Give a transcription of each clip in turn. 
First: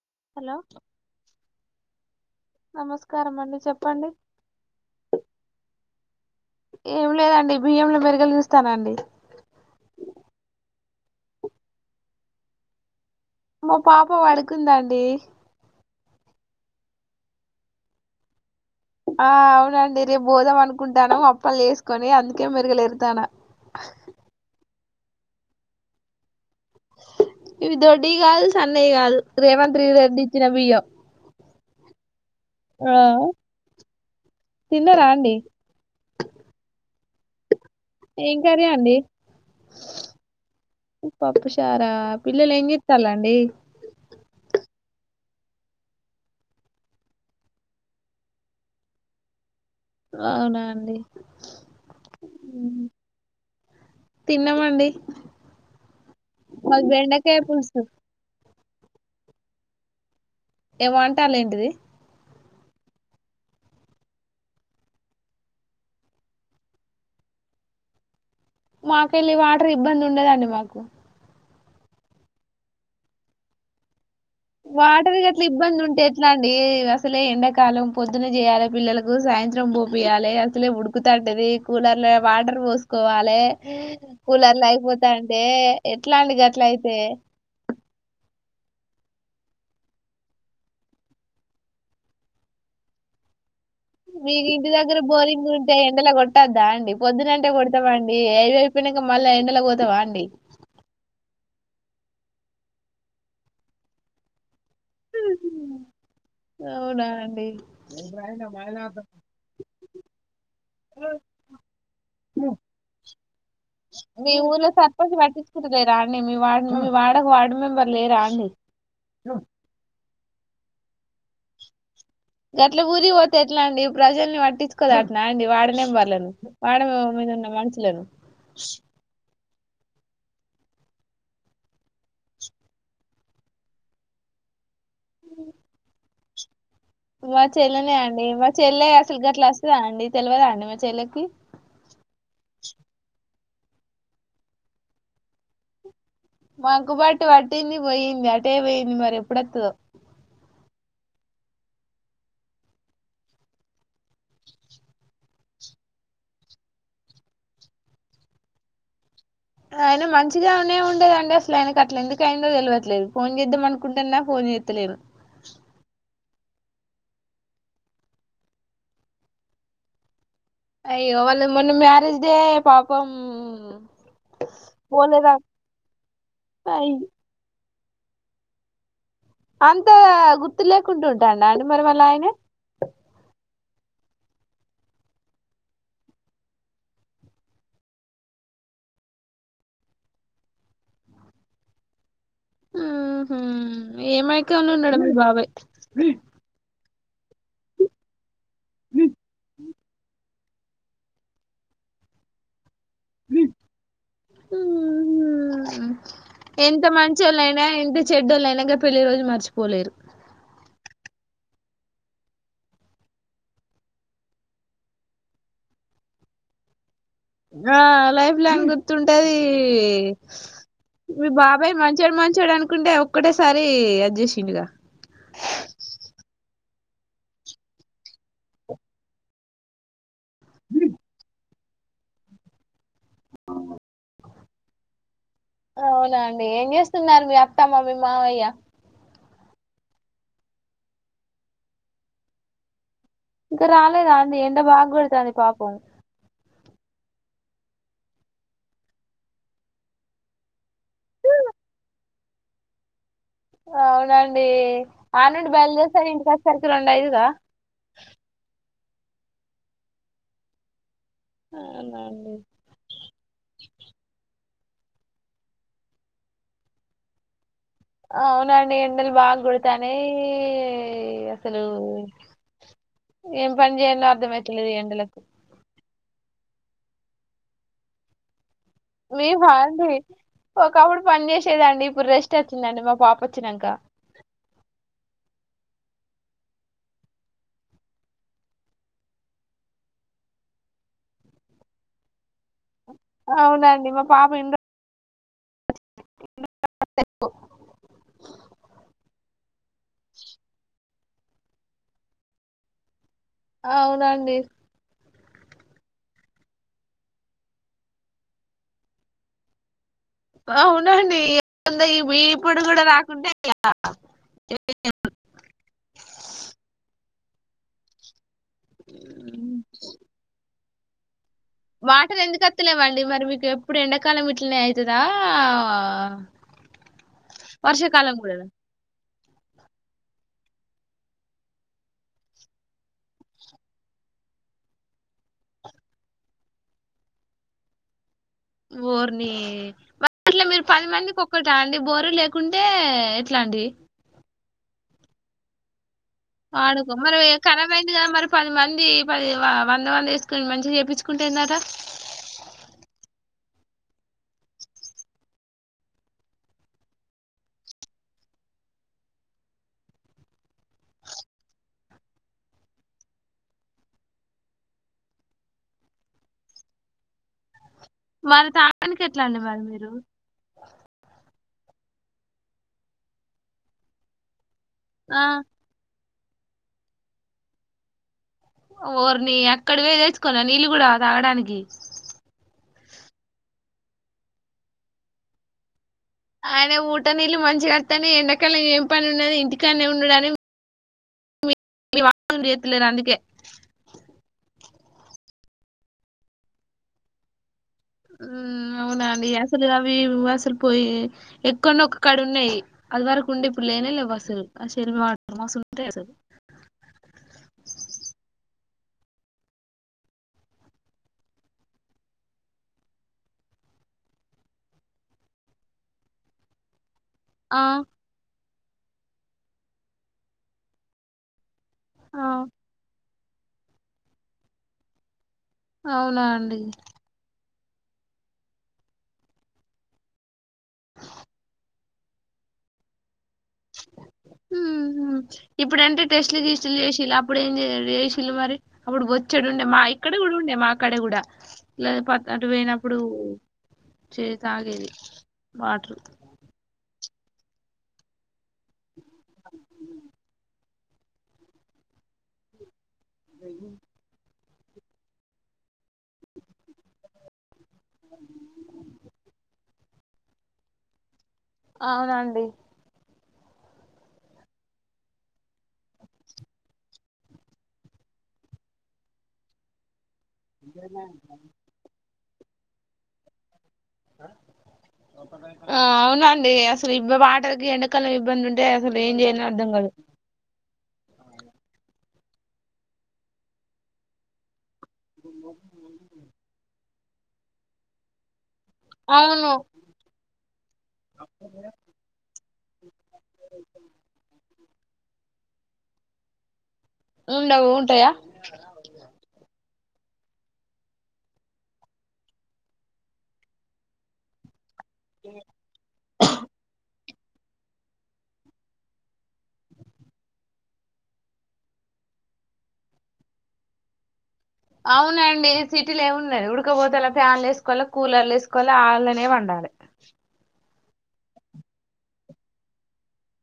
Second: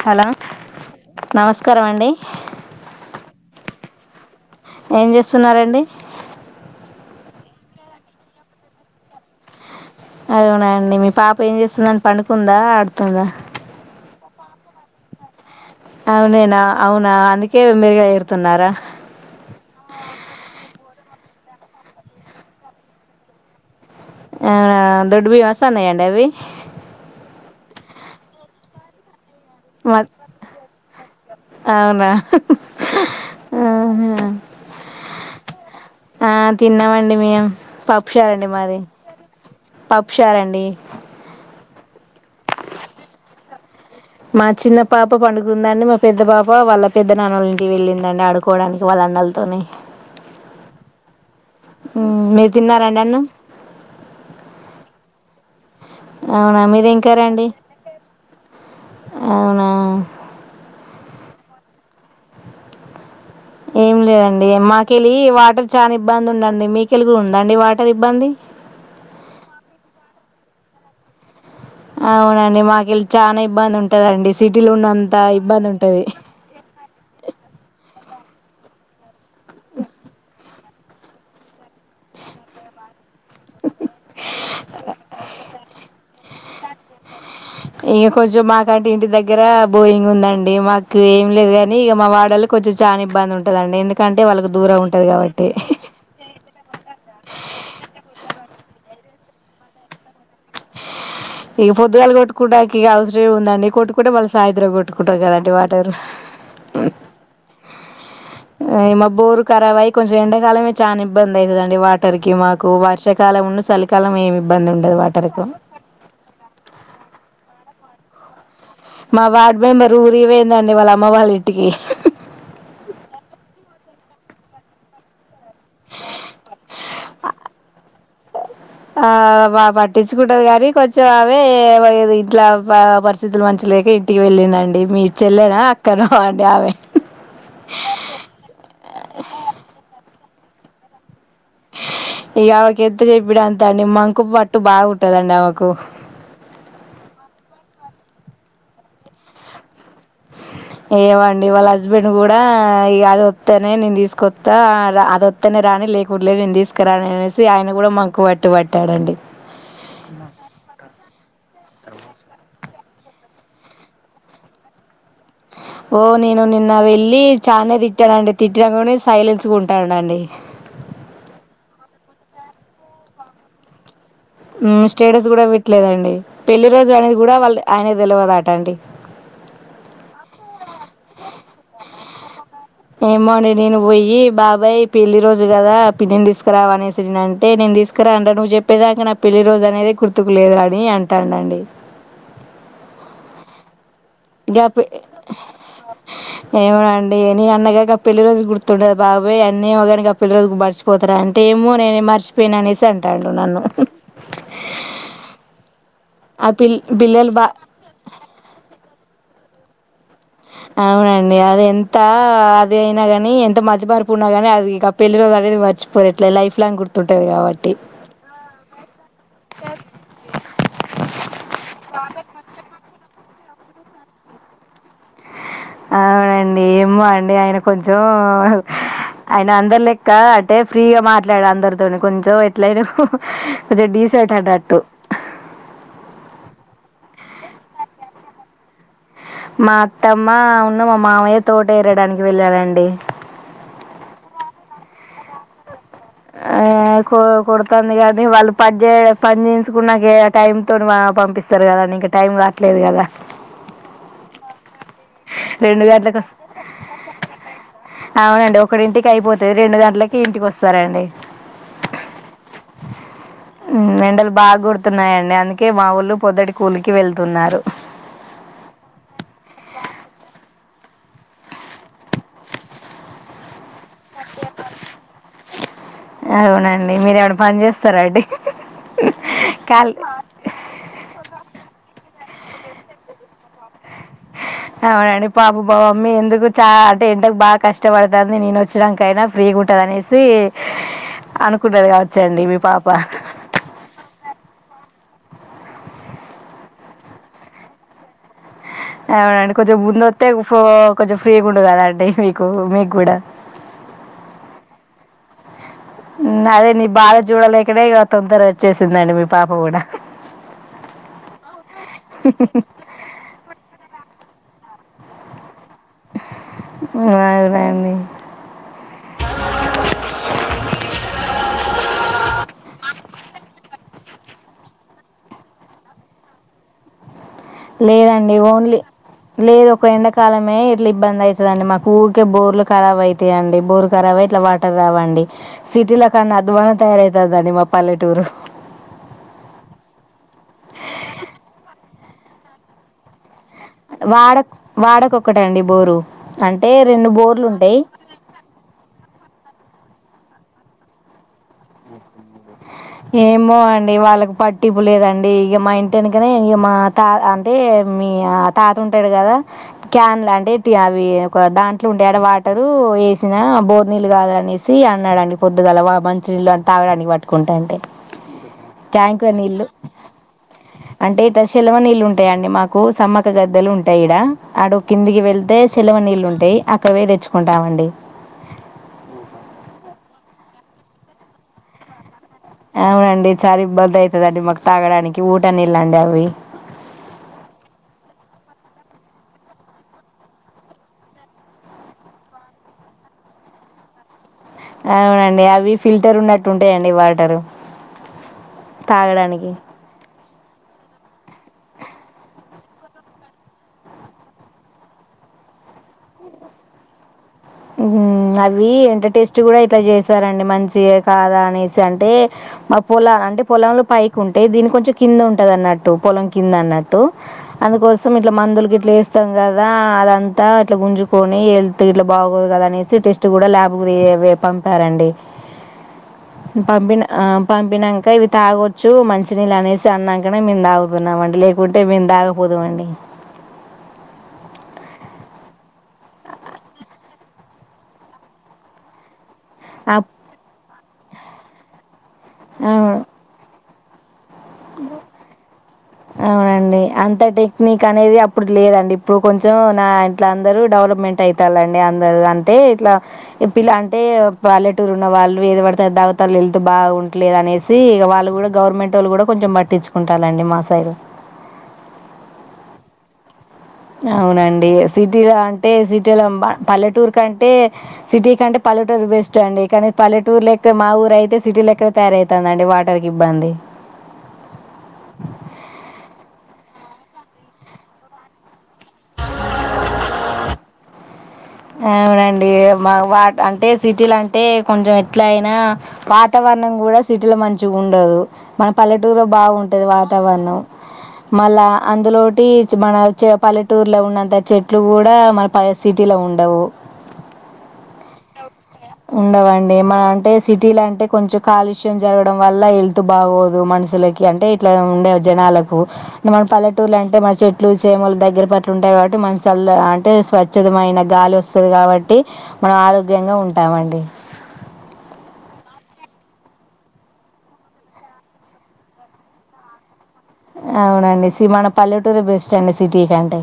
hello నమస్కార అండి నమస్కారం [unintelligible] ఏం చేస్తున్నారండి ఏం లేదండి బియ్యంలో మెరుగలిగిస్తానండి అదవునాండి మీ పాప ఏం చేస్తుందని పంకుందా ఆడుతుందా మా పాప పడుకుందాండి అవుననా అవునా అందుకే మరుగా ఎరుతున్నారా ఆ అవునండి రేపు బోదాం అనుకుంటాను అప్పలు చేసుకొని అందుకే మెరుగులేరుతాను అవునా దుడ్డు బియ్యం వస్తాన్నా అడి అవి ఇవి దొడ్డ కాదు సన్నయ్య కాదు రేవంత్ రి మ రెడ్డి ఇచ్చిన బియ్యం అవునా ఆ ఆహ తిన్నారా అండి ఆ తిన్నామండి మేము పప్పు ఏం చారండి మాది పప్పు చార్ రాదండి పప్పుషారా పిల్లలు ఏం చేస్తాన్రండి మా చిన్న పాప పండుగందండి మా పెద్ద పాప వాళ్ళ పెద్ద నాన్నలంటికి వెళ్ళిందండి ఆడుకోవడానికి వాళ్ళ పిల్లలతోనే అవునా అండి ఉమ్, మీరు తిన్నారండి అన్నం తిన్నామండి అవునా మాది మీది ఏం కర్రీ బెండకాయ అండి పులుసు అవునా ఏమ అంటాల ఏంటిది ఏ లేదండి మాకెళ్ళి వాటర్ చాలా ఇబ్బంది ఉండండి మీకెలిగు ఉందండి వాటర్ ఇబ్బంది మాకు వెళ్ళి వాటర్ ఇబ్బంది ఉండదండి మాకు అవునండి మాకుళ్ళ చాలా ఇబ్బంది ఉంటదండి వాటర్ గ అట్లా ఇబ్బంది ఉంటే ఎట్లా అండి అసలే ఎండాకాలం పొద్దున చేయాలి పిల్లలకు సాయంత్రం పోపియ్యాలి అసలే ఉడుకుతంటది కూలర్ వాటర్ పో కోవాలి కూలర్లు అయిపోతా అంటే ఎట్లా అండి అట్ల అయితే ఇంక కొంచెం మాకుంటి ఇంటి దగ్గర బోయింగ్ ఉందండి మాకు ఏం లేదు కాగాని ఇక మా వాడలకు కొంచం చాలాబ్బ ఉంటుంది మీకు ఇంటి దగ్గర కాబట్టి బోరింగ్ ఉంటే ఎండల కొట్టద్దా అండి పొద్దునంటే కొడతామండి ఏవ ప్పనుక మళ్ళా ఎండలో పోతావా అండి ఇగ పొద్దుగాలు కొట్టుకుంటకి ఇక అవసరం ఉందండి కొట్టుకుంటే వాళ్ళ సాయంత్రం ట్టుకుంటాం కదండి వాటరు అవునా అండి ల మా బోరు కరావయ్ కొంచెం ఎండాకాలమే చానా ఇబ్బంది అయితదండి వాటర్ కి మాకు వర్షాకాలం ను చలికాలం ఏమి ఇబ్బంది ఉండదు వాటర్ కు లేరా అండి మీ వాడు మీ వాడకు వార్డు మెంబర్ లేరా అండి మా వార్డ్ మెంబర్ ఊరి ఒయిందండి వాళ్ళ అమ్మ వాళ్ళ ఇంటికి గట్ల ఊరి పోతే ఎట్లా అండి ప్రజల్ని పట్టించుకోద అట్న అండి వాడ్ మెంబర్లను వాడ మీద ఉన్న మనుషులను ఆ బా పట్టించుకుంటాది కొంచెం అవే ఇట్లా పరిస్థితులు మంచి లేక ఇంటికి వెళ్ళిందండి మీ చెల్లెనా అక్కనో అండి ఆమె మా చెల్లెనే తెల్వద అండి మా చెల్లకి ఇగ ఆమెకు ఎంత చెప్పిన అంతే అండి మంకు పట్టు బా ఉంటదండి ఆమెకు మంకు పట్టు అట్టేంది పోయింది అటే పోయింది మరి ఎప్పుడు వత్తదో ఏవండి వాళ్ళ హస్బెండ్ కూడా ఇగ అది వత్తేనే నేను తీసుకొస్తా అది వత్తేనే రాని నీకుట్లే నేను తీసుకురాననేసి ఆయన కూడా మంకు పట్టు పట్టాడండి ఆయన మంచిగానే ఉండేదండి అసలు ఆయనకు అట్లా ఎందుకైందో తెల్వదు ట్లేదు ఫోన్ చేద్దామ అనుకుంటన్నా ఫోన్ జేత్తలేను ఓ నేన్ నిన్న వెళ్ళి చానే తిట్టానండి తిట్టికని సైలెన్స్ గ ఉంటానండి అయ్యో వాళ్ళ మొన్న మ్యారేజ్ డే పాపం స్టేటస్ పోలేదా కూడా పెట్టలేదండి పెళ్లి రోజు అనేది కూడా వాళ్ళే ఆయనకి తెల్వదట అండి అంత గుర్తు లేకుండ ఉంటే అండి ఆయన మరి వాళ్ళే ఆయనే ఏమోండి నేను ఓయి బాబాయ్ పెళ్ళి రోజు కదా పిన్నిని దీసుకురావ అనేసి న అంటే నేను తీసుకురా అంటే నువ్వు చెప్పేదాక నా పెళ్లి రోజు అనేది గుర్తుకు లేదు అని అంటాండు అండి మ్ హు గా ఏమైక్కాని అని పె ఉన్నాడో మీ బాబాయ్ లేని అన్న ఇగ పెళ్లి రోజు గుర్తుండదు బాబాయ్ అన్నీ ఒక పెళ్ళి రోజుకి మర్చిపోతార అంటే ఏమో నేనే మర్చిపోయిన అనే సి అంటాండు నన్ను ఆ పిల్ ఎంత పిల్లలు బా మంచోళ్ళైనా ఎంత చెడ్డోళ్ళైనా గ పెళ్లి రోజు మర్చిపోలేరు అవునండి అది ఎంత అది అయినా గాని ఎంత మతి మరుపు ఉన్న గాని అది ఇంక పెళ్లి రోజు అది మరిచిపోరిట్ల లైఫ్ లాంగ్ గుర్తు ఆ లైఫ్ లాంగ్ గుర్తుంటది మీ బాబాయ్ మంచోడు మంచోడు అనుకుంటే ఒక్కటేసారి అది జేసిండుగా అవునండి ఏమో అండి ఆయన కొంచెం ఆయన అందరిలే క్క అంటే ఫ్రీగా మాట్లాడు అందరితోని కొంచెం ఎట్ల అయిన అవునా అండి ఏం చేస్తున్నారు మీ అత్తమ్మ మీ మావయ్య మా అత్తమ్మ ను మా మావయ్య తోట ఎరడానికి వెళ్ళనండి ఇంకా రాలేదాండి ఎండ బాగొడతాంది పాపం ఆ అకో కుడుతుంది కానీ వాళ్ళు పని చేయర పని చేయించుకున్నాకే టైమ్ తోటి పంపిస్తారు కదండి ఇంక టైం గాట్లేదు కదా అవునండి ఆడ నుండి రెండు బయలుదేసరికి గంటలకు ఇంటికి వస్ వచ్చేసరికి రెండు అయితదా ఒకడింటికి అయిపోతే రెండు గంటలకి ఇంటికి వస్తారండి అవునా అండి ఎండలు బాగా గొడుతున్నాయండి అందుకే మా వోళ్ళు పొద్దుటి కూలికి వెళ్తున్నారు అవునండి ఎండలు బాగా గొడతానే అసలు ఏం పన్జయల్లో అర్ధమయితలేదు ఎండలకు అవునండి మీర ఏమనా పని చేస్తారాండి మేమండి ఒకప్పుడు పని జేసేదాండి ఇప్పుడు రెస్ట్ ట్ వచ్చిందండి మా పాప వచ్చినాంక అ అవునండి పాప బ మా మమ్మి ఎందుకు చాలా అంటే ఎండకు బాగా కష్టపడుతుంది నేను వచ్చానికైనా ఫ్రీగా ఉంట నేసి అనుకుంటది గావచ్చు టండి మీ పాప అవునండి మా ఇపు అవునండి కొంచెం ముందొత్తే కొంచెం ఫ్రీగుండు గదాండి మీకు మీక్కూడా అవునండి అదే నీ బాద చూడలేకనే ఇగ తొందరొచ్చేసిందండి మీ పాప గూడా అవునండి ఎట్లుందో ఇప్పుడు గూడా రాకుంటే ఎట్ల త ఊ అవునండి వాటర్ ఎందుకత్తలేవండి మరి మీకెప్పుడు ఎండాకాలం ఇట్లనే అయిదా లేదండి ఓన్లీ లేదు ఒక ఎండకాలమే ఇట్లా ఇబ్బంది అయితదండి మాకూకే బోర్లు ఖరాబయితయండి బోర్ ఖరాబయ్ ఇట్లా వాటర్ ావండి సిటీలో కాన్నా అద్వన తయారవుతుందండి మా పల్లెటూరు వోర్ని ఇట్లా మీరు పది మందికి ఒక్కటండి బోరు లేకుంటే ఎట్లా అండి వాడ వాడకొక్కటండి బోరు అంటే వాడుకో రెండు మరి బోర్లు ఉంటాయి కరాబయింది గదా మరి పది మంది పది వ ఎంతమంద ఏసుకొని మంచిగా చేపిచుకుంటేందట ఏమో అండి వాళ్ళకి పట్టిపు లేదండి ఇగ మా ఇంటి యెనకనే ఇగ మా త అంటే మీ తాత ఉంటాడు గదా క్యాన్ లా అంటే అవి ఒక దాంట్లో ఉండేడు వాటరు వేసినా బోర్ నీల్లు కాదనేసి అన్నాడండి పొద్దుగల మంచ నీళ్ళు అని తాగడానికి పట్టుకుంటా అంటే మరి తాగడానికి ట్యాంక్ ఎట్లా ల అండి మరి నీల్లు మీరు అంటే చెెలమ నీళ్ళుంటాయండి మాకు సమ్మక గద్దెలు ఉంటాయిడ ఆడ ఆ కిందికి వెళ్తే చెెలవ నీళ్ళు ఉంటాయి వుంటే అక్కడ పొయ్ దెచ్చుకుంటామండి ఓర్ని అక్కడి బోయ్ తెచ్చుకోల్నా నీళ్ళు కూడా తాగడానికి అవునండి చానా ఇబ్బంది అయితదండి మాకు తాగడానికి ఊటనీల్లన్డి అవును ఆయన ఊట నీళ్ళు మంచిగాత్తన్నయ్ ఎండకలం ఏం పని ఉన్నదో ఇంటికానే ఉండడానికి త్తలేరు అందుకే అవునండి అవి ఫిల్టరున్నట్టు ఉంటాయండి వాటర్ ఆ అవునండి అసలు అవి అసలు పోయి ఎక్కున్నా ఒక కాడ ఉన్నాయి అది వరకు ఉండే ఇప్పుడు లేనే లేవు అసలు శ మా మసుంటే అసలు మ్మ్, అవి ఎంటటేస్ట్ గూడా ఇట్లా చేశారండి మంచి కాదా అనేసి అంటే మా పొల అంటే పొలంలో పైకి ఉంటేయి దీని కొంచెం కింద ఉంటదన్నట్టు పొలం కింద అన్నట్టు ఆ అందుకోసం ఇట్లా మందులు గిట్ల యేస్తాం గదా అదంతా ఇట్లా గుంజుకొని వెళ్తు ఇలా ఆ, బాగోదు గద అనేసి టెస్ట్ కూడా ల్యాబ్కి పంపారంండి అవునా అండి పంపినంక ఇవి తాగొచ్చు మంచినీల్లనేసి అన్నంకనే మేము తాగుతున్నాంమండి లేకుతే టే మేంతాగపోదుమండి ఊహు ఇప్పుడంటే టెస్ట్లు గిస్ట్లు జేసిలు అప్పుడేం జేసిలు మరి అప్పుడు చెడుండే మా అప్ ఇక్కడ కూడా ఉండే మా అక్కడ కూడా లే ప అటు అవును పోయినప్పుడు చే తాగేది వాటర్ అవునండి అంత టెక్నిక్ అనేది అప్పుడుకి లేదండి ఇప్పుడు కొంచెం నా ఇంట్ల అందరూ డెవలప్మెంట్ అవుతలండి అందరు అంటే ఇట్లా పిలా అంటే వాలలెటూర్ ఉన్న వాళ్ళు ఏద పడితే దాగతళ్లు వెళ్తూ బాగుండలేదు అనేసి ఇక వాళ్ళు కూడా గవర్నమెంట్ వాళ్ళు కూడా పట్టించుకుంటాలండి మా సైడు అవునండి అవునండి సిటీలో అంటే సిటీలో పల్లెటూరు కంటే సిటీ కంటే బస్డ్ ఏ పల్లటూరు లెక్కడ మా ఊరుయితే సిటీ లెక్కడ తయారవుతుందండి వాటర్కి ఇబ్బంది ఒక ఆ అవునండి అసలు ఇ వాటలకి ఎండకాల ఇబ్బంది ఉంటే అసలు ఏం చేయాలని అర్థం కాదు అవునండి వా అంటే సిటీలు అంటే కొంచెం ఎట్లా అయినా వాతావరణం కూడా సిటీలో మంచి ఉండదు మన పల్లెటూరులో అవును బాగుంటది వాతావరణం మళ్ళా అందులోటి మన పల్లెటూరులో ఉన్నంత చెట్లు కూడా మన ప సిటీలో ఉండవు ఉండవు ఉంటాయా ఉండవండి ఏమ అంటే సిటీల అంటే కొంచెం కాలుష్యం జరగడం వల్ల హెల్త్ బాగోదు మనుషులకి అంటే ఇట్లా ఉండే జనాలకు మన పల్లెటూరు అంట ట మన చెట్లు చేమలు దగ్గర పట్లు ఉంటాయి కాబట్టి మన చల్ అంటే స్వచ్ఛదమైన గాలి వస్తుంది కాబట్టి మనం ఆరోగ్యంగా ఉంటామండి అవునండి సిటీలు ఏమిన్నాది ఉడకపోతలా ఫ్యాన్లు వేసుకోవాలి కూలర్లు వేసుకోవాలి వాళ్ళనే వండాలి న అవునండి మన పల్లెటూరు బెస్ట్ అండి సిటీ కంటే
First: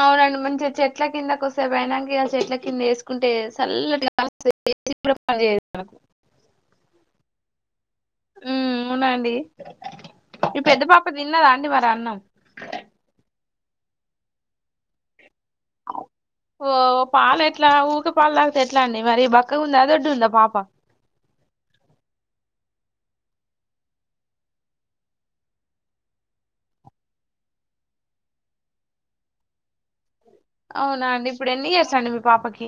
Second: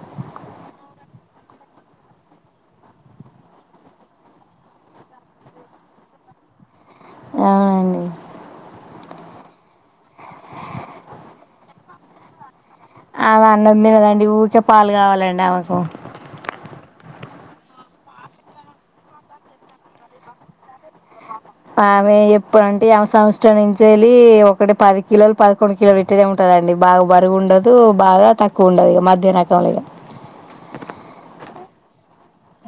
అవునండి మంచిగా చెట్ల కిందకి వస్తే బనాంగ చెట్ల కింద వేసుకుంటే చల్లటి కూడా ప అవునండి ఉ అవునండి ఈ పెద్ద పాప తిన్నదా అండి మరి అన్నం అవి అన్నం కదండి ఊరిే పాలు కావాలండి ఆమెకు ఓ పాలయితే ట్లా ఊరిక పాలు తకతే ఎట్లా అండి మరి బక్కగా ఉందా దొడ్డు ఉందా పాప ఆమె ఎప్పుడంటే ఆమె సంవత్సరం నుంచ వెళ్ి ఒకటి పది కిలోలు పదకొండు కిలో పెట్టనే ఉంటారు కదండి బాగా బరుగు ఉండదు బాగా తక్కువ ఉండదు ఇక మధ్యాహ్నకంంలో ఇక అవునా అండి ఇప్పుడు ఎన్ని చేస్తాండి మీ పాపకి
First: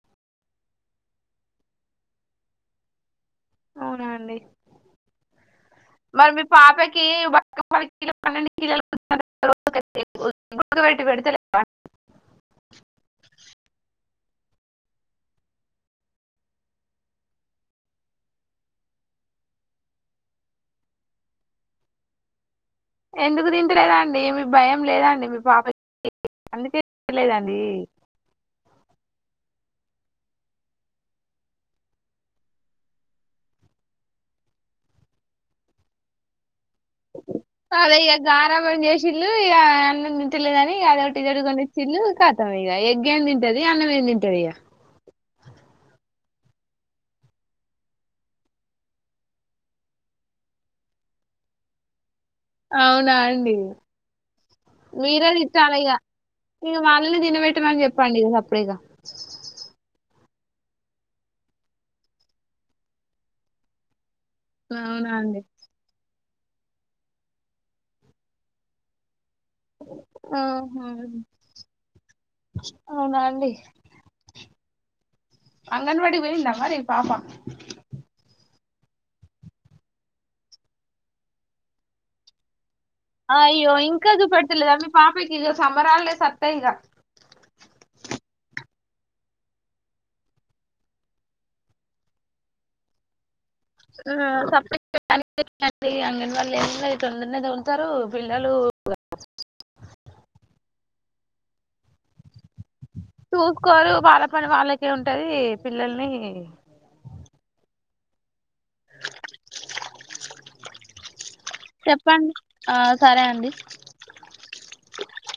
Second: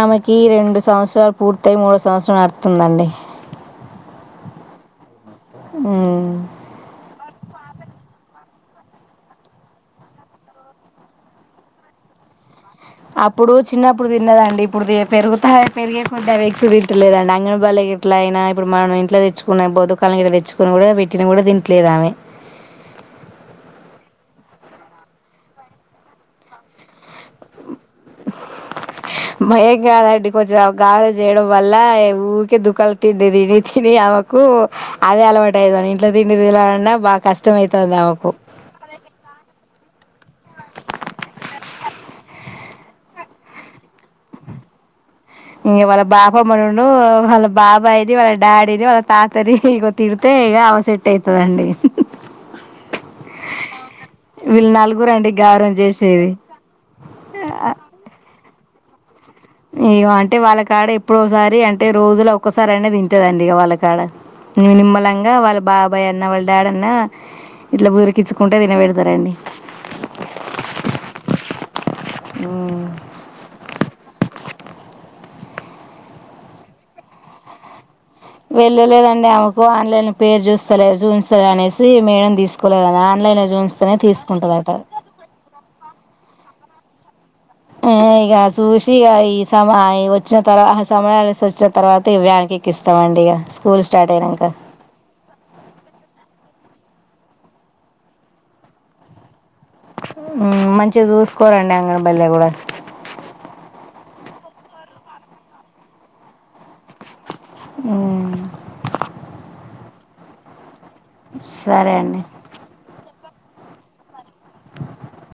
ఆమెకి రెండు సంవత్సరాలు పూర్తయి మూడో సంవత్సరం అడుతుందండి అవునండి మరి మీ పాపకి బ ప పె అప్పుడు చిన్నప్పుడు తిన్నదండి ఇప్పుడు పెరుగుతా పెరిగే కొంత ఎక్స్ తిట్లేదండి అంగనబల్లి ఇట్లా అయినా ఇప్పుడు మనం ఇంట్లో తెచ్చుకున్న బతుకాలని ఇ తెచ్చుకుని కూడా పెట్టిన కూడా తింట్లేదు ఆమె ఎందుకు తింటలేదా అండి మీ భయం లేదండి మీ పాప అందుకే చూడలేదండి మయంగాద అడి కొంచెం గగారజ చేయడం వల్ ఊకే దుఖాలు తిండడి తినీ తినీ మాకు అదే అలవాటు అయ్యాని ఇంట్లో తిండి బా అదే కష్టమేయితదా ఇక అకు తల్లేదని అదొ ఒకటిదడు కొ చిల్లు కాతాం ఇక ఎగ్ ఏంది తింటది అన్నం ఏది తింటది ఇక ఇ వాళ్ళ బాపమ్ మనను వాళ్ళ బాబాయిని వాళ్ళ డాడీని వాళ్ళ తాతని ఇ గతిడతే అవసెట్ అవుతుదండి అవునా అండి వీళ్ళు నలుగురు అండి మీరేదిట్టాల గారం ఇగ చేసేది ఇక మళ్ళని తినబెట్టమని చెప్పండి ఇక తప్ప పడేగా ఏమో అంటే వాళ్ళ కాడ ఎప్పుడోసారి అంటే రోజులో ఒక్కసారి అనేది తింటదండి ఇక వాళ్ళ కాడ అవునా నిమ్మలంగా అండి వాళ్ళ బాబాయ్ అన్న వాళ్ డాడన్నా ఇట్లా బురికిచ్చుకుంటే తిన పెడతారండి ఆ హా అవున అండి అంగన్వాడి కి పోయిందా మరి పాప వెళ్ళలేదండి ఆమెకు ఆన్లైన్ పేరు జూస్తలేరు జుమ్ త్సలేరు అనేసి మేడం తీసు అయ్యో ఇంకా జూపెడత లేదా మీ పాపకి ఇక సమ్మరాల్డేస్ వత్తయ్ ఇగ ఆ ఇగ చూసి ఈ సమ వచ్చిన తర్వా ఆ సమ్మరా ల్స్ వచ్చిన తర్వాత ఇవ్వ న్ కి ఎక్కిస్తామండి ఇగ ఆ సప్ గ [inaudible] అంగన్వాన్ [unintelligible] పిల్లలు ఇగ మంచిగా జూసుకోరండి అంగన్ బల్లె కూడా చూసుకోరు వాళ్ళ పని వాళ్ళకే ఉంటది పిల్లల్ని ఉమ్ సరే అండి చెప్పండి ఆ సరే అండి